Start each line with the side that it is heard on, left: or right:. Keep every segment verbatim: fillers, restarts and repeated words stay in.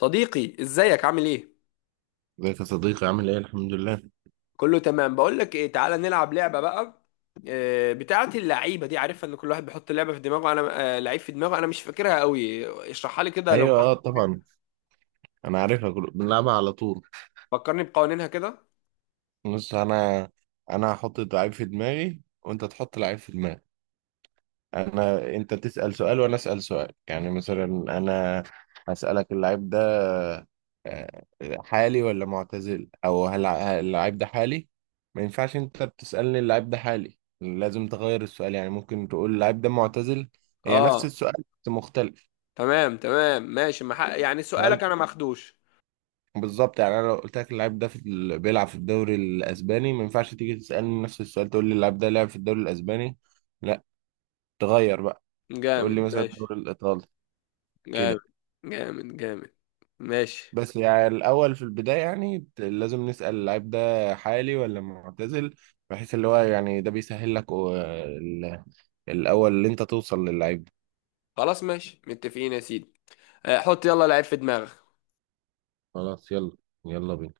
left: صديقي ازيك عامل ايه؟
right: ازيك يا صديقي، عامل ايه؟ الحمد لله.
left: كله تمام. بقول لك ايه، تعالى نلعب لعبه بقى. آه، بتاعه اللعيبه دي عارفها ان كل واحد بيحط لعبه في دماغه، انا آه، لعيب في دماغه، انا مش فاكرها قوي، اشرحها لي كده لو
right: ايوه اه
left: فكرتني.
right: طبعا. انا عارفها. كل- بنلعبها على طول.
left: فكرني بقوانينها كده.
right: بص، انا انا هحط لعيب في دماغي وانت تحط لعيب في دماغك. انا انت تسأل سؤال وانا اسأل سؤال، يعني مثلا انا هسألك اللعيب ده، آه، حالي ولا معتزل، او هل هل اللعيب ده حالي. ما ينفعش انت بتسألني اللعيب ده حالي، لازم تغير السؤال. يعني ممكن تقول اللعيب ده معتزل. هي نفس
left: اه
right: السؤال بس مختلف.
left: تمام تمام ماشي. ما حق- يعني سؤالك
right: هل؟
left: انا ماخدوش.
right: بالظبط. يعني انا لو قلت لك اللاعب ده في ال- بيلعب في الدوري الاسباني، ما ينفعش تيجي تسالني نفس السؤال تقول لي اللاعب ده لعب في الدوري الاسباني. لا، تغير بقى، تقول
left: جامد
right: لي مثلا
left: ماشي.
right: الدوري الايطالي،
left: جامد
right: كده.
left: جامد. جامد ماشي.
right: بس يعني الاول، في البدايه يعني، ت- لازم نسال اللاعب ده حالي ولا معتزل، بحيث اللي هو يعني ده بيسهل لك، و- ال- الاول اللي انت توصل للعيب ده.
left: خلاص ماشي متفقين يا سيدي. آه، حط يلا لعيب في دماغك.
right: خلاص يلا، يلا بينا.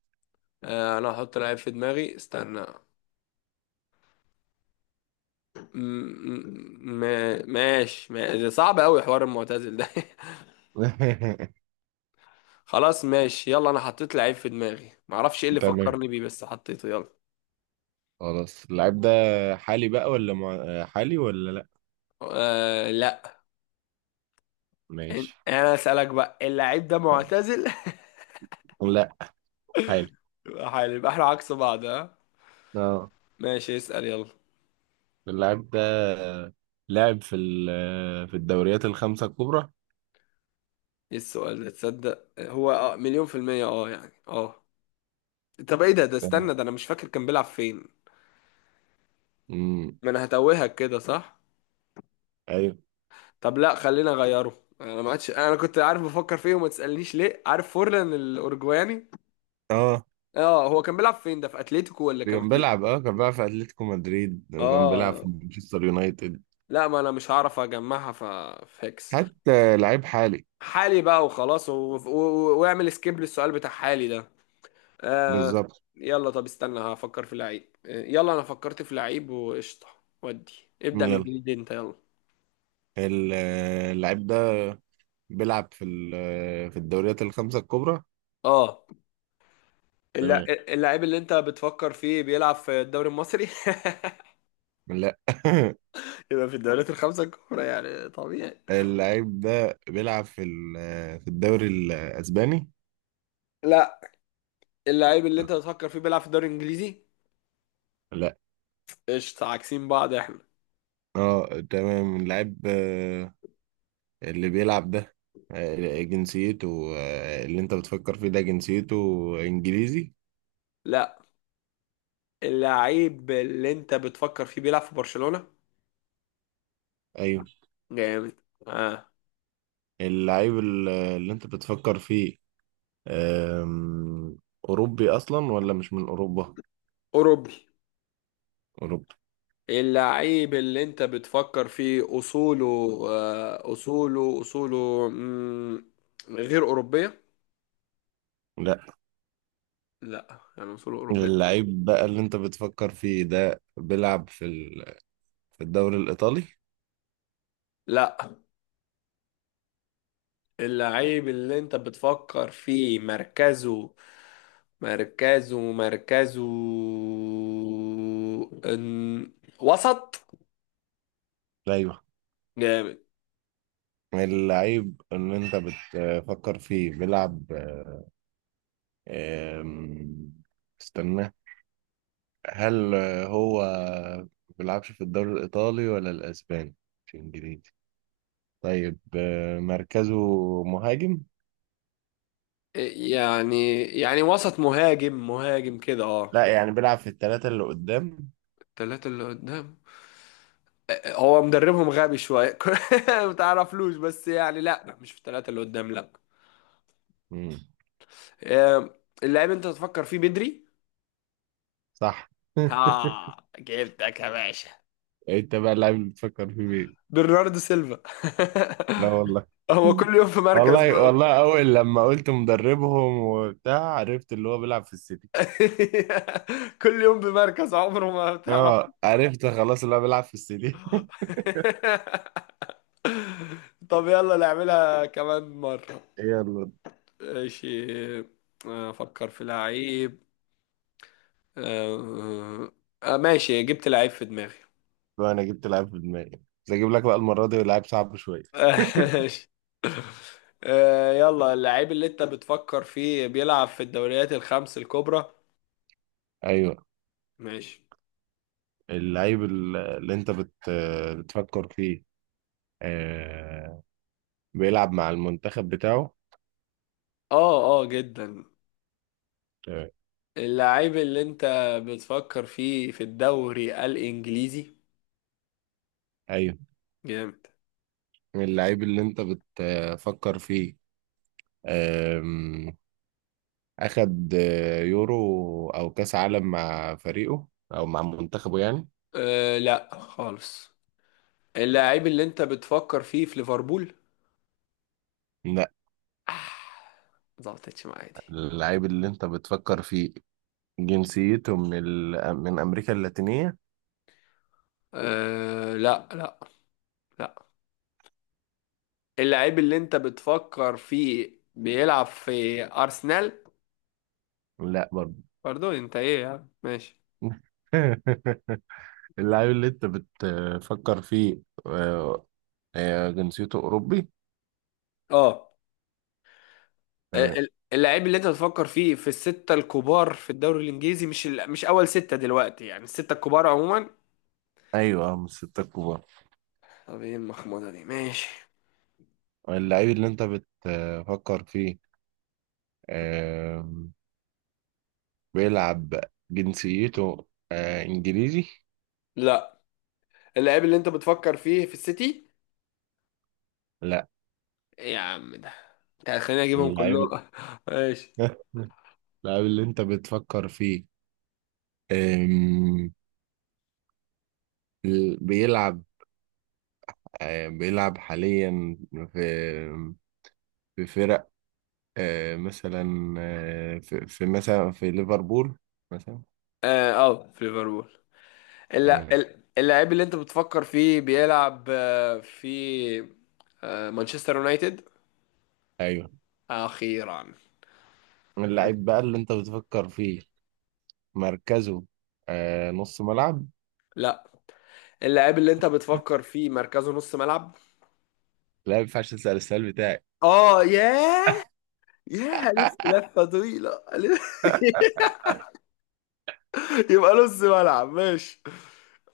left: آه، انا هحط لعيب في دماغي استنى. م- م- ماشي. ما- ده صعب قوي حوار المعتزل ده. خلاص ماشي يلا، انا حطيت لعيب في دماغي، معرفش ايه اللي
right: تمام.
left: فكرني بيه بس حطيته، يلا.
right: خلاص، اللاعب ده حالي بقى ولا مع... حالي ولا لا؟
left: آه لا. إن-
right: ماشي.
left: انا اسالك بقى، اللعيب ده معتزل؟
right: لا، حالي.
left: يبقى حلو، يبقى احنا عكس بعض، ها.
right: اه.
left: ماشي اسال يلا.
right: اللاعب ده لعب في ال- في الدوريات الخمسة الكبرى؟
left: ايه السؤال ده؟ تصدق هو اه مليون في المية، اه يعني اه. طب ايه ده؟ ده استنى، ده انا مش فاكر كان بيلعب فين.
right: امم
left: ما انا هتوهك كده، صح.
right: ايوه.
left: طب لا خلينا اغيره، انا ما عادش انا كنت عارف بفكر فيه، وما تسالنيش ليه، عارف فورلان الاورجواني؟
right: اه
left: اه، هو كان بيلعب فين ده؟ في اتلتيكو ولا كان
right: كان
left: فين؟
right: بيلعب اه كان بيلعب في اتلتيكو مدريد، كان بيلعب
left: اه
right: في مانشستر يونايتد.
left: لا، ما انا مش هعرف اجمعها، ف فيكس.
right: حتى لعيب حالي.
left: حالي بقى وخلاص و... و... واعمل سكيب للسؤال بتاع حالي ده. آه.
right: بالظبط.
left: يلا طب استنى هفكر في لعيب. آه، يلا انا فكرت في لعيب وقشطه. ودي ابدأ من
right: يلا.
left: جديد انت، يلا.
right: ال- اللعيب ده بيلعب في ال- في الدوريات الخمسة الكبرى؟
left: اه. اللع-
right: تمام.
left: اللعيب اللي انت بتفكر فيه بيلعب في الدوري المصري؟
right: لا.
left: يبقى في الدوريات الخمسة الكبرى يعني طبيعي.
right: اللعيب ده بيلعب في ال- في الدوري الاسباني؟
left: لا، اللعيب اللي انت بتفكر فيه بيلعب في الدوري الانجليزي.
right: لا.
left: قشطة، عاكسين بعض احنا.
right: اه تمام. اللعيب اللي بيلعب ده، آه، جنسيته، آه، اللي انت بتفكر فيه ده جنسيته انجليزي؟
left: لا، اللعيب اللي انت بتفكر فيه بيلعب في برشلونة.
right: ايوه.
left: جامد. اه.
right: اللعيب ال- اللي انت بتفكر فيه، آم، اوروبي اصلا ولا مش من اوروبا؟
left: اوروبي.
right: اوروبي.
left: اللعيب اللي انت بتفكر فيه اصوله، آه اصوله اصوله مم، غير اوروبية.
right: لا.
left: لا يعني اصوله اوروبية.
right: اللعيب بقى اللي انت بتفكر فيه ده بيلعب في ال- في الدوري الايطالي؟
left: لا، اللعيب اللي انت بتفكر فيه مركزه، مركزه مركزه ان وسط.
right: ايوه.
left: جامد.
right: اللعيب اللي انت بتفكر فيه بيلعب، آم، استنى. هل هو ما بيلعبش في الدوري الإيطالي ولا الأسباني؟ مش إنجليزي؟ طيب آه، مركزه مهاجم؟
left: يعني يعني وسط مهاجم، مهاجم كده اه.
right: لا، يعني بيلعب في الثلاثة اللي قدام.
left: التلاتة اللي قدام. هو مدربهم غبي شوية. ما تعرفلوش بس، يعني لا لا، مش في التلاتة اللي قدام، لا.
right: مم.
left: آه، اللعيب انت تفكر فيه بدري.
right: صح.
left: اه جبتك يا باشا.
right: انت بقى اللاعب اللي بتفكر فيه مين؟
left: برناردو سيلفا.
right: لا والله.
left: هو كل يوم في مركز
right: والله
left: بقى.
right: والله، أول لما قلت مدربهم وبتاع عرفت اللي هو بيلعب في السيتي.
left: كل يوم بمركز عمره ما بتعرف.
right: اه عرفت خلاص، اللي هو بيلعب في السيتي.
left: طب يلا نعملها كمان مرة.
right: يلا.
left: ماشي. افكر في لعيب. آه، آه، ماشي جبت لعيب في دماغي.
right: بقى انا جبت لاعب في دماغي، بس اجيب لك بقى المرة دي لاعب صعب شوية.
left: ماشي. آه، يلا، اللعيب اللي انت بتفكر فيه بيلعب في الدوريات الخمس الكبرى؟
right: ايوه.
left: ماشي.
right: اللعيب ال- اللي انت بت بتفكر فيه، آه، بيلعب مع المنتخب بتاعه؟
left: اه اه جدا.
right: آه،
left: اللعيب اللي انت بتفكر فيه في الدوري الانجليزي؟
right: ايوه.
left: جامد.
right: اللعيب اللي انت بتفكر فيه، آم، اخد آه، يورو او كاس عالم مع فريقه، او مع منتخبه يعني؟
left: أه لا خالص. اللعيب اللي انت بتفكر فيه في ليفربول؟
right: لا.
left: آه، ظبطتش معايا دي.
right: اللعيب اللي انت بتفكر فيه جنسيته من ال... من امريكا اللاتينية؟
left: أه لا لا. لا. اللعيب اللي انت بتفكر فيه بيلعب في ارسنال؟
right: لا برضه.
left: برضو انت ايه يعني، ماشي.
right: اللعيب اللي انت بتفكر فيه، آه، آه، جنسيته اوروبي؟
left: اه.
right: تمام.
left: ال- اللعيب اللي انت بتفكر فيه في الستة الكبار في الدوري الانجليزي؟ مش ال... مش اول ستة دلوقتي، يعني الستة الكبار عموما.
right: ايوه، آه، من الستة الكبار.
left: طب ايه المخموضة دي، ماشي.
right: اللعيب اللي انت بتفكر فيه، آم، بيلعب، جنسيته آه، انجليزي؟
left: لا، اللاعب اللي انت بتفكر فيه في السيتي؟
right: لا.
left: يا عم ده، انت خليني اجيبهم
right: اللعيب،
left: كلهم. ماشي.
right: اللعيب اللي انت بتفكر فيه، آم، بيلعب، آه، بيلعب حاليا في في فرق، آه، مثلا، آه، في في مثلا في ليفربول مثلا؟
left: اه آه، في ليفربول. اللا-
right: تمام.
left: ال- اللاعب اللي انت بتفكر فيه بيلعب آه، في آه، مانشستر يونايتد؟
right: ايوه.
left: اخيرا.
right: اللعيب بقى اللي انت بتفكر فيه مركزه، آه، نص ملعب؟
left: لا، اللاعب اللي انت بتفكر فيه مركزه نص ملعب؟
right: لا ما ينفعش تسأل السؤال بتاعي.
left: اه ياه. ياه الف لفه طويله ألف. يبقى نص ملعب، ماشي.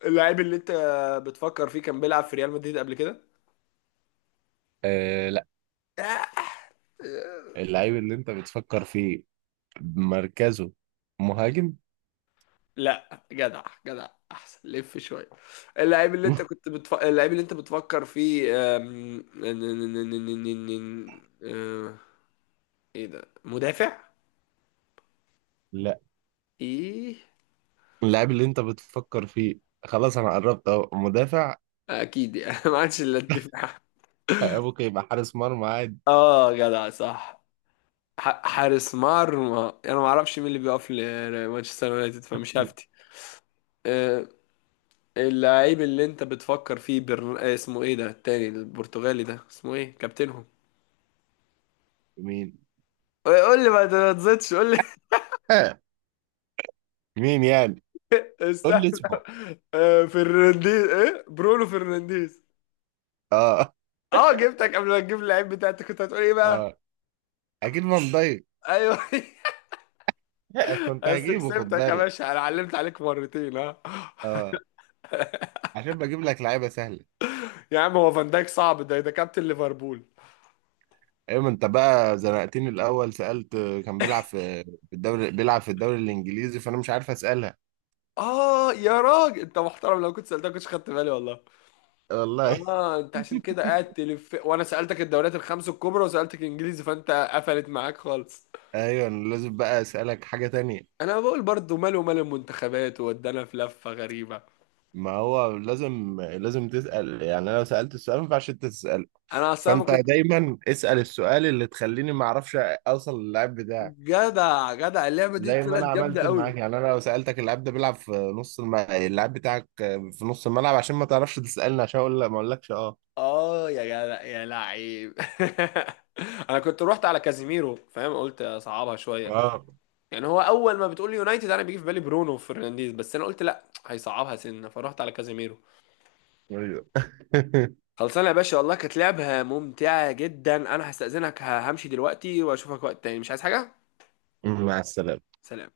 left: اللاعب اللي انت بتفكر فيه كان بيلعب في ريال مدريد قبل كده؟
right: آه لا.
left: آه،
right: اللعيب اللي انت بتفكر فيه مركزه مهاجم؟
left: لا جدع جدع احسن لف شويه. اللعيب اللي انت كنت بتف... اللعيب اللي انت بتفكر فيه أم، ن- ن- ن- ن- ن- ن- ن- أه، ايه ده مدافع؟
right: لا.
left: ايه
right: اللاعب اللي انت بتفكر فيه، خلاص انا قربت اهو، مدافع؟
left: اكيد يعني. ما عادش الا الدفاع.
right: آه، ممكن يبقى حارس مرمى عادي.
left: اه جدع صح. ح- حارس مرمى، انا ما اعرفش مين اللي بيقف لمانشستر يونايتد فمش هفتي. أه، اللعيب اللي انت بتفكر فيه برن... آه، اسمه ايه ده التاني البرتغالي ده، اسمه ايه كابتنهم؟
right: مين؟
left: قول لي ما تزيدش قول لي.
right: آه، مين يعني؟ قول
left: استنى.
right: لي اسمه.
left: آه، فرنانديز ايه برونو فرنانديز.
right: اه.
left: اه جبتك. قبل ما تجيب اللعيب بتاعتك كنت هتقول ايه بقى؟
right: اه اكيد فان دايك.
left: ايوه.
right: آه، كنت
left: بس
right: هجيبه، خد
left: كسبتك يا
right: بالك.
left: باشا، انا علمت عليك مرتين ها.
right: اه عشان بجيب لك لعيبه سهله.
left: يا عم هو فان دايك صعب؟ ده ده كابتن ليفربول.
right: ايوه ما انت بقى زنقتني. الاول سالت آه، كان بيلعب في، في الدوري، بيلعب في الدوري الانجليزي، فانا مش عارف اسالها.
left: اه يا راجل انت محترم، لو كنت سالتك كنتش خدت بالي، والله.
right: والله.
left: اه، انت عشان كده قاعد تلف، وانا سالتك الدوريات الخمس الكبرى وسالتك انجليزي، فانت قفلت معاك خالص.
right: ايوه لازم بقى اسالك حاجه تانية.
left: انا بقول برضو ماله مال المنتخبات وودانا في لفه غريبه.
right: ما هو لازم، لازم تسال. يعني انا لو سالت السؤال ما ينفعش انت تساله،
left: انا اصلا ما
right: فانت
left: كنت.
right: دايما اسال السؤال اللي تخليني ما اعرفش اوصل للاعب بتاعك.
left: جدع جدع، اللعبة دي
right: زي ما
left: طلعت
right: انا
left: جامدة
right: عملت
left: قوي.
right: معاك. يعني انا لو سالتك اللاعب ده بيلعب في نص الم... اللاعب بتاعك في نص الملعب، عشان ما تعرفش تسالني، عشان اقول لا ما اقولكش. اه.
left: اه يا جدع يا لعيب. انا كنت رحت على كازيميرو، فاهم؟ قلت اصعبها شويه.
right: اه.
left: يعني هو اول ما بتقول لي يونايتد انا بيجي في بالي برونو فرنانديز، بس انا قلت لا هيصعبها سنه فرحت على كازيميرو.
right: ايوه.
left: خلصانه يا باشا، والله كانت لعبه ممتعه جدا، انا هستأذنك همشي دلوقتي واشوفك وقت تاني، مش عايز حاجه.
right: مع السلامه.
left: سلام.